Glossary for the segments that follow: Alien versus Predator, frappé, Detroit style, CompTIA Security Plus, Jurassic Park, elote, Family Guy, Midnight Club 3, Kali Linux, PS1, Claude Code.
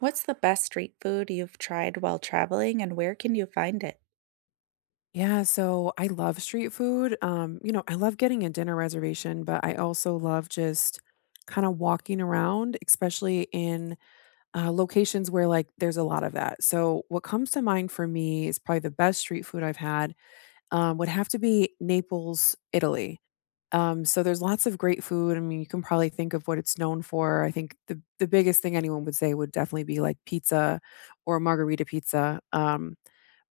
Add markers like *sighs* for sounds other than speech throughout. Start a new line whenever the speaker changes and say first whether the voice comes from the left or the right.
right: What's the best street food you've tried while traveling, and where can you find it?
left: Yeah, so I love street food. I love getting a dinner reservation, but I also love just kind of walking around, especially in locations where like there's a lot of that. So what comes to mind for me is probably the best street food I've had would have to be Naples, Italy. So there's lots of great food. I mean, you can probably think of what it's known for. I think the biggest thing anyone would say would definitely be like pizza or margarita pizza.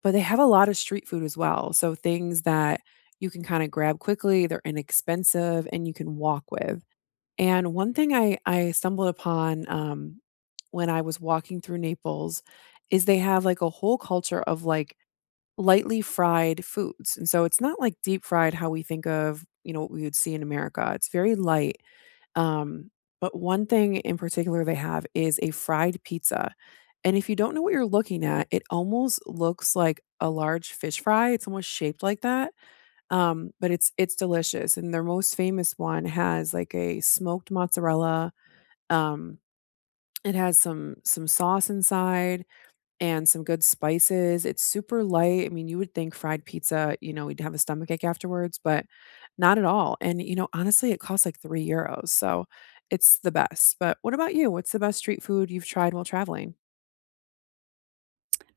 left: But they have a lot of street food as well, so things that you can kinda grab quickly, they're inexpensive, and you can walk with. And one thing I stumbled upon when I was walking through Naples is they have, like, a whole culture of, like, lightly fried foods, and so it's not, like, deep fried how we think of, you know, what we would see in America, it's very light. Um, but one thing in particular they have is a fried pizza, and if you don't know what you're looking at, it almost looks like a large fish fry, it's almost shaped like that, but it's delicious, and their most famous one has, like, a smoked mozzarella, um, it has some sauce inside, and some good spices. It's super light. I mean, you would think fried pizza, you know, we'd have a stomachache afterwards, but not at all. And, you know, honestly, it costs like €3. So it's the best. But what about you? What's the best street food you've tried while traveling?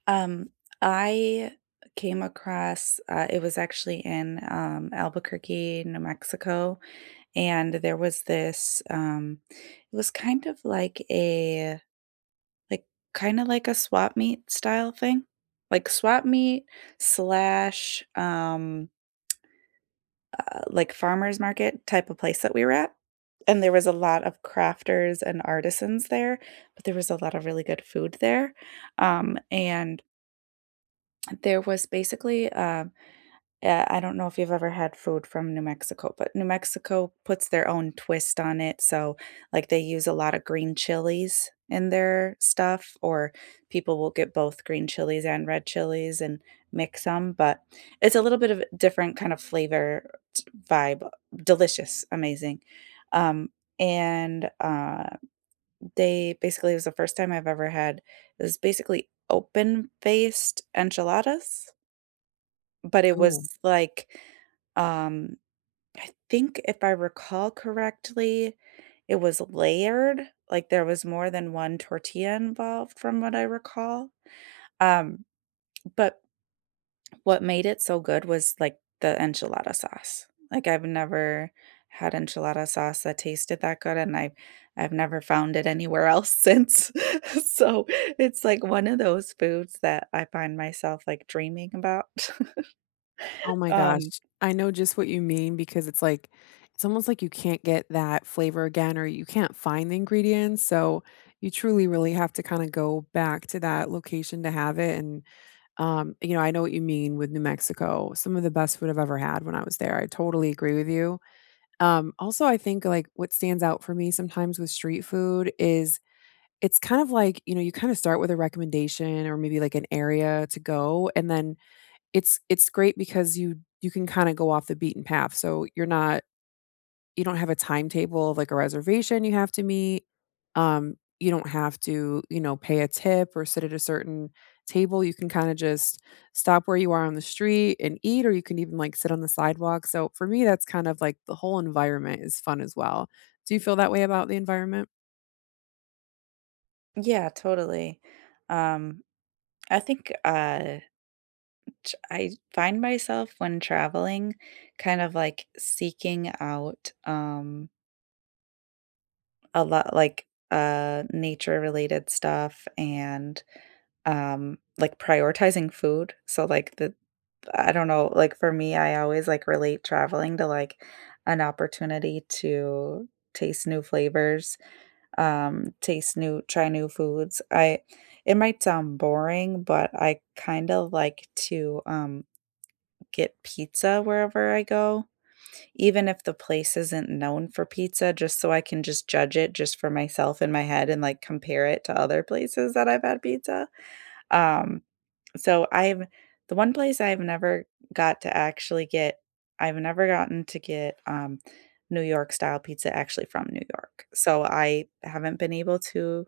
right: Um, I came across it was actually in Albuquerque, New Mexico, and there was this. It was kind of like a like kind of like a swap meet style thing, like swap meet slash. Like farmer's market type of place that we were at, and there was a lot of crafters and artisans there, but there was a lot of really good food there. And there was basically, I don't know if you've ever had food from New Mexico, but New Mexico puts their own twist on it. So, like, they use a lot of green chilies in their stuff, or people will get both green chilies and red chilies and mix them. But it's a little bit of a different kind of vibe. Delicious, amazing. Um, and They basically, it was the first time I've ever had, it was basically open faced enchiladas, but it
left: Oh,
right: was like, um, I think if I recall correctly, it was layered, like, there was more than one tortilla involved from what I recall. Um, but what made it so good was, like, the enchilada sauce. Like, I've never had enchilada sauce that tasted that good, and I've never found it anywhere else since. *laughs* So, it's, like, one of those foods that I find myself, like, dreaming about.
left: oh
right: *laughs*
left: my gosh.
right: Um,
left: I know just what you mean because it's like, it's almost like you can't get that flavor again or you can't find the ingredients. So you truly, really have to kind of go back to that location to have it. I know what you mean with New Mexico. Some of the best food I've ever had when I was there. I totally agree with you. Also, I think like what stands out for me sometimes with street food is it's kind of like, you know, you kind of start with a recommendation or maybe like an area to go, and then it's great because you can kind of go off the beaten path. So you're not you don't have a timetable of, like, a reservation you have to meet. You don't have to, you know, pay a tip or sit at a certain table. You can kinda just stop where you are on the street and eat, or you can even, like, sit on the sidewalk. So, for me, that's kind of, like, the whole environment is fun as well. Do you feel that way about the environment?
right: yeah, totally. Um I think, t I find myself when traveling kind of, like, seeking out, a lot like nature-related stuff and like, prioritizing food. So, like, the I don't know, like, for me, I always, like, relate traveling to, like, an opportunity to taste new flavors, taste new try new foods. I it might sound boring, but I kind of like to get pizza wherever I go, even if the place isn't known for pizza, just so I can just judge it just for myself in my head and, like, compare it to other places that I've had pizza. Um, so I've The one place I've never got to actually get I've never gotten to get, New York style pizza actually from New York. So I haven't been able to,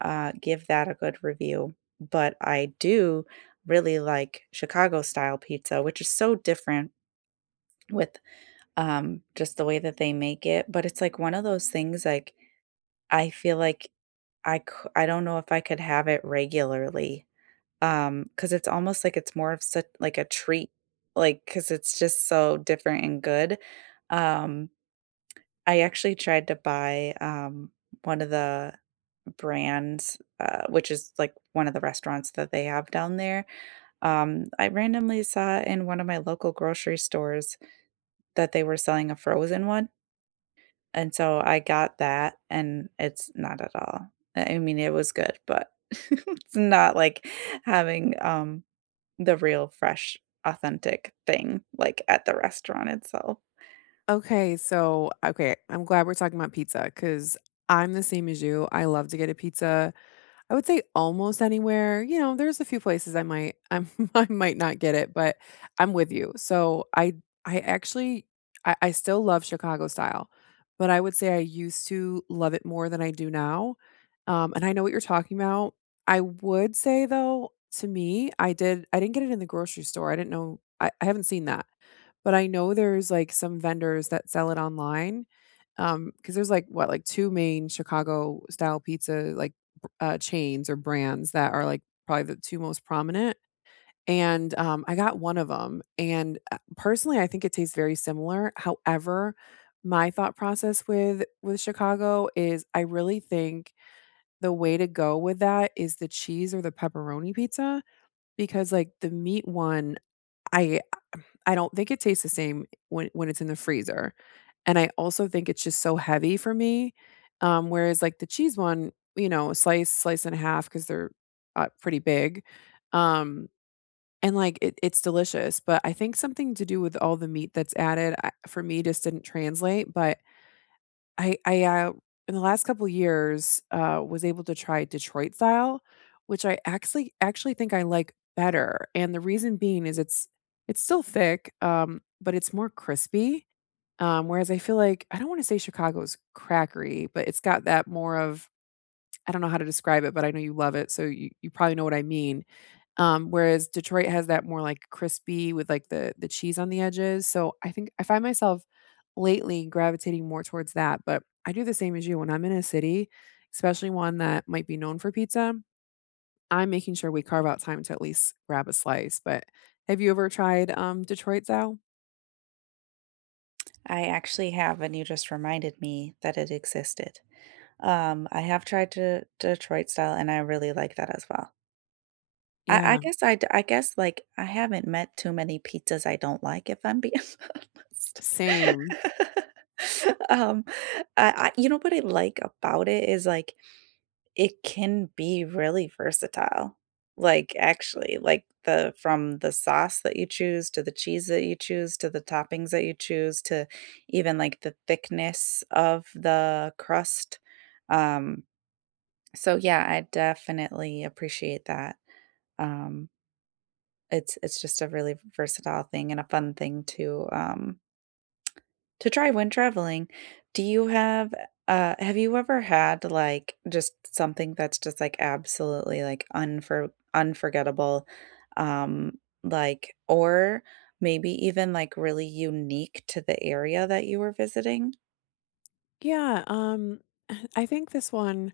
right: give that a good review, but I do really like Chicago style pizza, which is so different with, just the way that they make it, but it's, like, one of those things, like, I feel like I don't know if I could have it regularly, because it's almost like it's more of such like a treat, like because it's just so different and good. Um, I actually tried to buy, one of the brands, which is, like, one of the restaurants that they have down there. I randomly saw in one of my local grocery stores that they were selling a frozen one. And so I got that, and it's not at all. I mean, it was good, but *laughs* it's not like having, the real, fresh, authentic thing, like, at the restaurant itself.
left: Okay, I'm glad we're talking about pizza because 'cause I'm the same as you. I love to get a pizza. I would say almost anywhere. You know, there's a few places I might I'm *laughs* I might not get it, but I'm with you. So I actually I still love Chicago style, but I would say I used to love it more than I do now. And I know what you're talking about. I would say though, to me, I didn't get it in the grocery store. I didn't know I haven't seen that. But I know there's, like, some vendors that sell it online. Because there's, like, what, like, 2 main Chicago style pizza, like, b chains or brands that are, like, probably the 2 most prominent, and, I got one of them, and, personally, I think it tastes very similar. However, my thought process with Chicago is I really think the way to go with that is the cheese or the pepperoni pizza because, like, the meat one, I I don't think it tastes the same when it's in the freezer, and I also think it's just so heavy for me, whereas, like, the cheese one, you know, slice, slice and a half because 'cause they're, pretty big, um, and, like, it's delicious, but I think something to do with all the meat that's added, I for me, just didn't translate, but I in the last couple years, was able to try Detroit style, which I actually think I like better, and the reason being is it's still thick, but it's more crispy, whereas I feel like I don't wanna say Chicago's crackery, but it's got that more of I don't know how to describe it, but I know you love it, so you probably know what I mean. Whereas Detroit has that more, like, crispy with, like, the cheese on the edges, so I think I find myself lately gravitating more towards that, but I do the same as you. When I'm in a city, especially one that might be known for pizza, I'm making sure we carve out time to at least grab a slice, but have you ever tried, Detroit style?
right: I actually have, and you just reminded me that it existed. I have tried to Detroit style, and I really like that as well.
left: Yeah,
right: I guess, like, I haven't met too many pizzas I don't like, if I'm being *laughs* honest.
left: same.
right: *laughs* Um, I You know what I like about it is, like, it can be really versatile. Like, actually, like, the from the sauce that you choose to the cheese that you choose to the toppings that you choose to even, like, the thickness of the crust. Um, so, yeah, I definitely appreciate that. Um it's just a really versatile thing and a fun thing to try when traveling. Do you have Have you ever had, like, just something that's just, like, absolutely, like, unforgettable, um, like or maybe even, like, really unique to the area that you were visiting?
left: Yeah, *sighs* I think this one,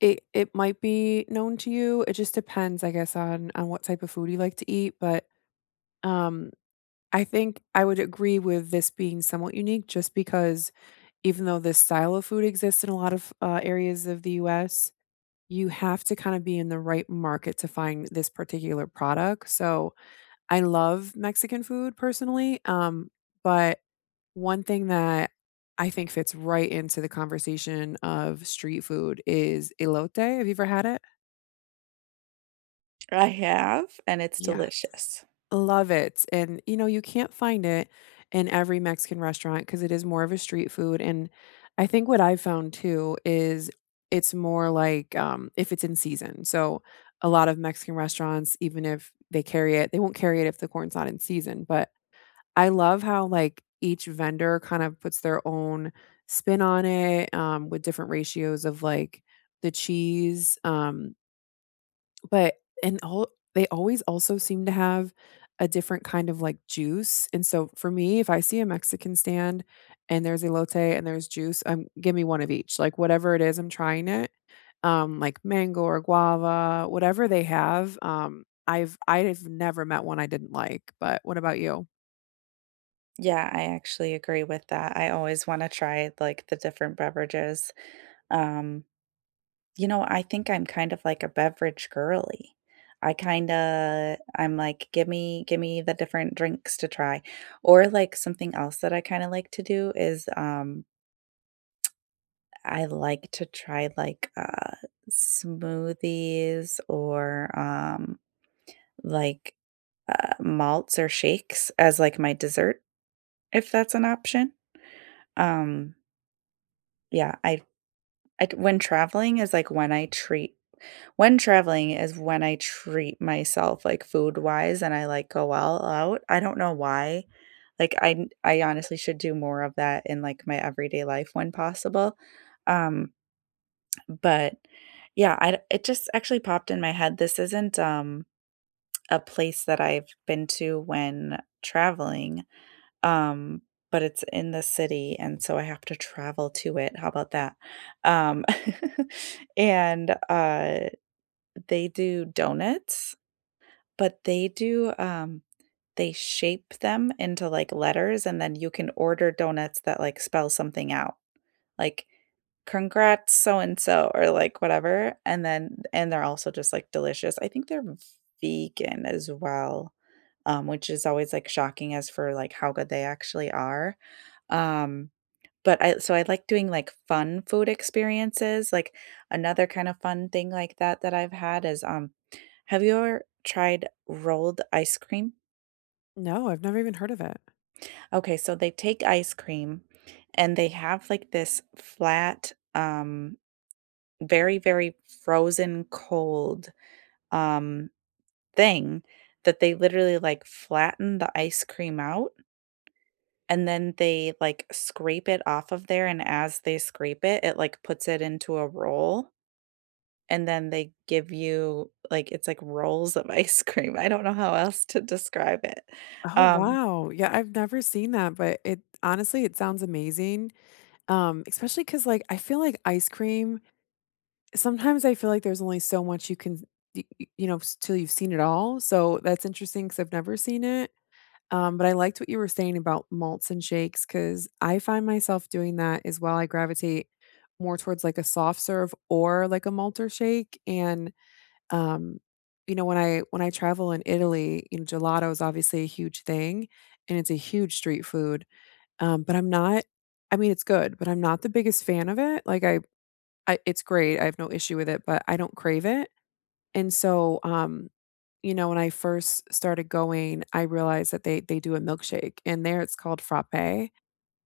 left: it might be known to you, it just depends, I guess, on what type of food you like to eat, but, um I think I would agree with this being somewhat unique just because even though this style of food exists in a lot of areas of the US, you have to kind of be in the right market to find this particular product. So I love Mexican food personally. But one thing that I think fits right into the conversation of street food is elote. Have you ever had it?
right: I have, and it's
left: Yeah.
right: delicious.
left: Love it, and, you know, you can't find it in every Mexican restaurant because it is more of a street food, and I think what I've found too is it's more like, if it's in season, so a lot of Mexican restaurants, even if they carry it, they won't carry it if the corn's not in season, but I love how, like, each vendor kind of puts their own spin on it, with different ratios of, like, the cheese, but and all they always also seem to have a different kind of, like, juice, and so for me, if I see a Mexican stand and there's elote and there's juice, give me one of each, like, whatever it is, I'm trying it, like, mango or guava, whatever they have, I've never met one I didn't like, but what about you?
right: Yeah, I actually agree with that. I always wanna try, like, the different beverages, um You know, I think I'm kind of like a beverage girly. I'm like, give me the different drinks to try." Or, like, something else that I kinda like to do is, I like to try, like, smoothies or, like, malts or shakes as, like, my dessert, if that's an option. Um, yeah, I when traveling is, like, when I treat When traveling is when I treat myself, like, food-wise, and I, like, go all out. I don't know why. Like, I honestly should do more of that in, like, my everyday life when possible. Um, but, yeah, I d it just actually popped in my head. This isn't, a place that I've been to when traveling, um, but it's in the city, and so I have to travel to it. How about that? Um, *laughs* and, they do donuts but they do, they shape them into, like, letters, and then you can order donuts that, like, spell something out, like, "Congrats so and so," or, like, whatever, and then and they're also just, like, delicious. I think they're vegan as well, which is always, like, shocking as for, like, how good they actually are, um but I so I like doing, like, fun food experiences, like, another kind of fun thing like that that I've had is, have you ever tried rolled ice cream?
left: No, I've never even heard of it.
right: Okay, so they take ice cream and they have, like, this flat, very, very frozen cold, um, thing that they literally, like, flatten the ice cream out, and then they, like, scrape it off of there, and as they scrape it, it, like, puts it into a roll. And then they give you, like it's like rolls of *laughs* ice cream. I don't know how else to describe it.
left: Oh,
right: Um,
left: wow. Yeah, I've never seen that, but it honestly, it sounds amazing, especially because like, I feel like ice cream sometimes I feel like there's only so much you can y y you know, s till you've seen it all, so that's interesting because 'cause I've never seen it, but I liked what you were saying about malts and shakes because I find myself doing that as well, I gravitate more towards, like, a soft serve or, like, a malt or shake, and, um, you know, when I travel in Italy, you know, gelato is obviously a huge thing, and it's a huge street food, but I'm not I mean, it's good, but I'm not the biggest fan of it, like, I it's great, I have no issue with it, but I don't crave it, and so, you know, when I first started going, I realized that they do a milkshake, and there it's called frappé,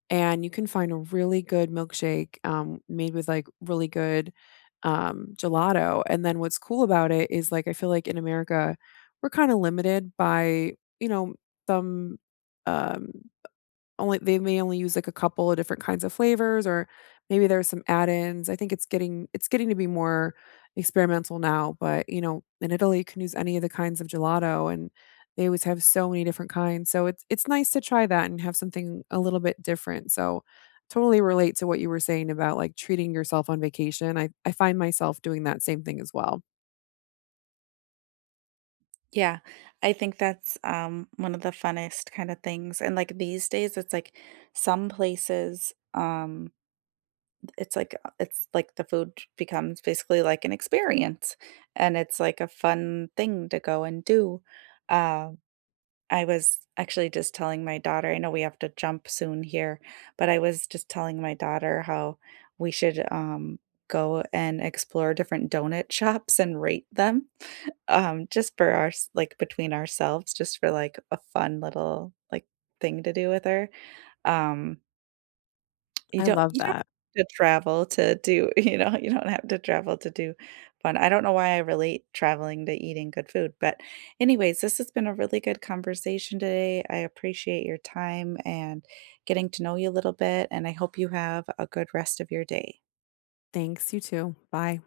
left: and you can find a really good milkshake, made with, like, really good, gelato, and then what's cool about it is, like, I feel like in America, we're kinda limited by, you know, some, um only they may only use, like, a couple of different kinds of flavors or maybe there's some add-ins. I think it's getting to be more experimental now, but, you know, in Italy, you can use any of the kinds of gelato, and they always have so many different kinds. So it's nice to try that and have something a little bit different. So, totally relate to what you were saying about, like, treating yourself on vacation. I find myself doing that same thing as well.
right: yeah, I think that's, one of the funnest kinda things, and, like, these days, it's like some places, it's like the food becomes basically like an experience, and it's like a fun thing to go and do, um I was actually just telling my daughter I know we have to jump soon here, but I was just telling my daughter how we should, go and explore different donut *laughs* shops and rate them, *laughs* just for our s like, between ourselves, just for, like, a fun little, like, thing to do with her, um you
left: I
right: don't
left: love that.
right: have to travel to do *laughs* you know, you don't have to travel to do fun. I don't know why I relate traveling to eating good food, but anyways, this has been a really good conversation today. I appreciate your time and getting to know you a little bit, and I hope you have a good rest of your day.
left: Thanks, you too. Bye.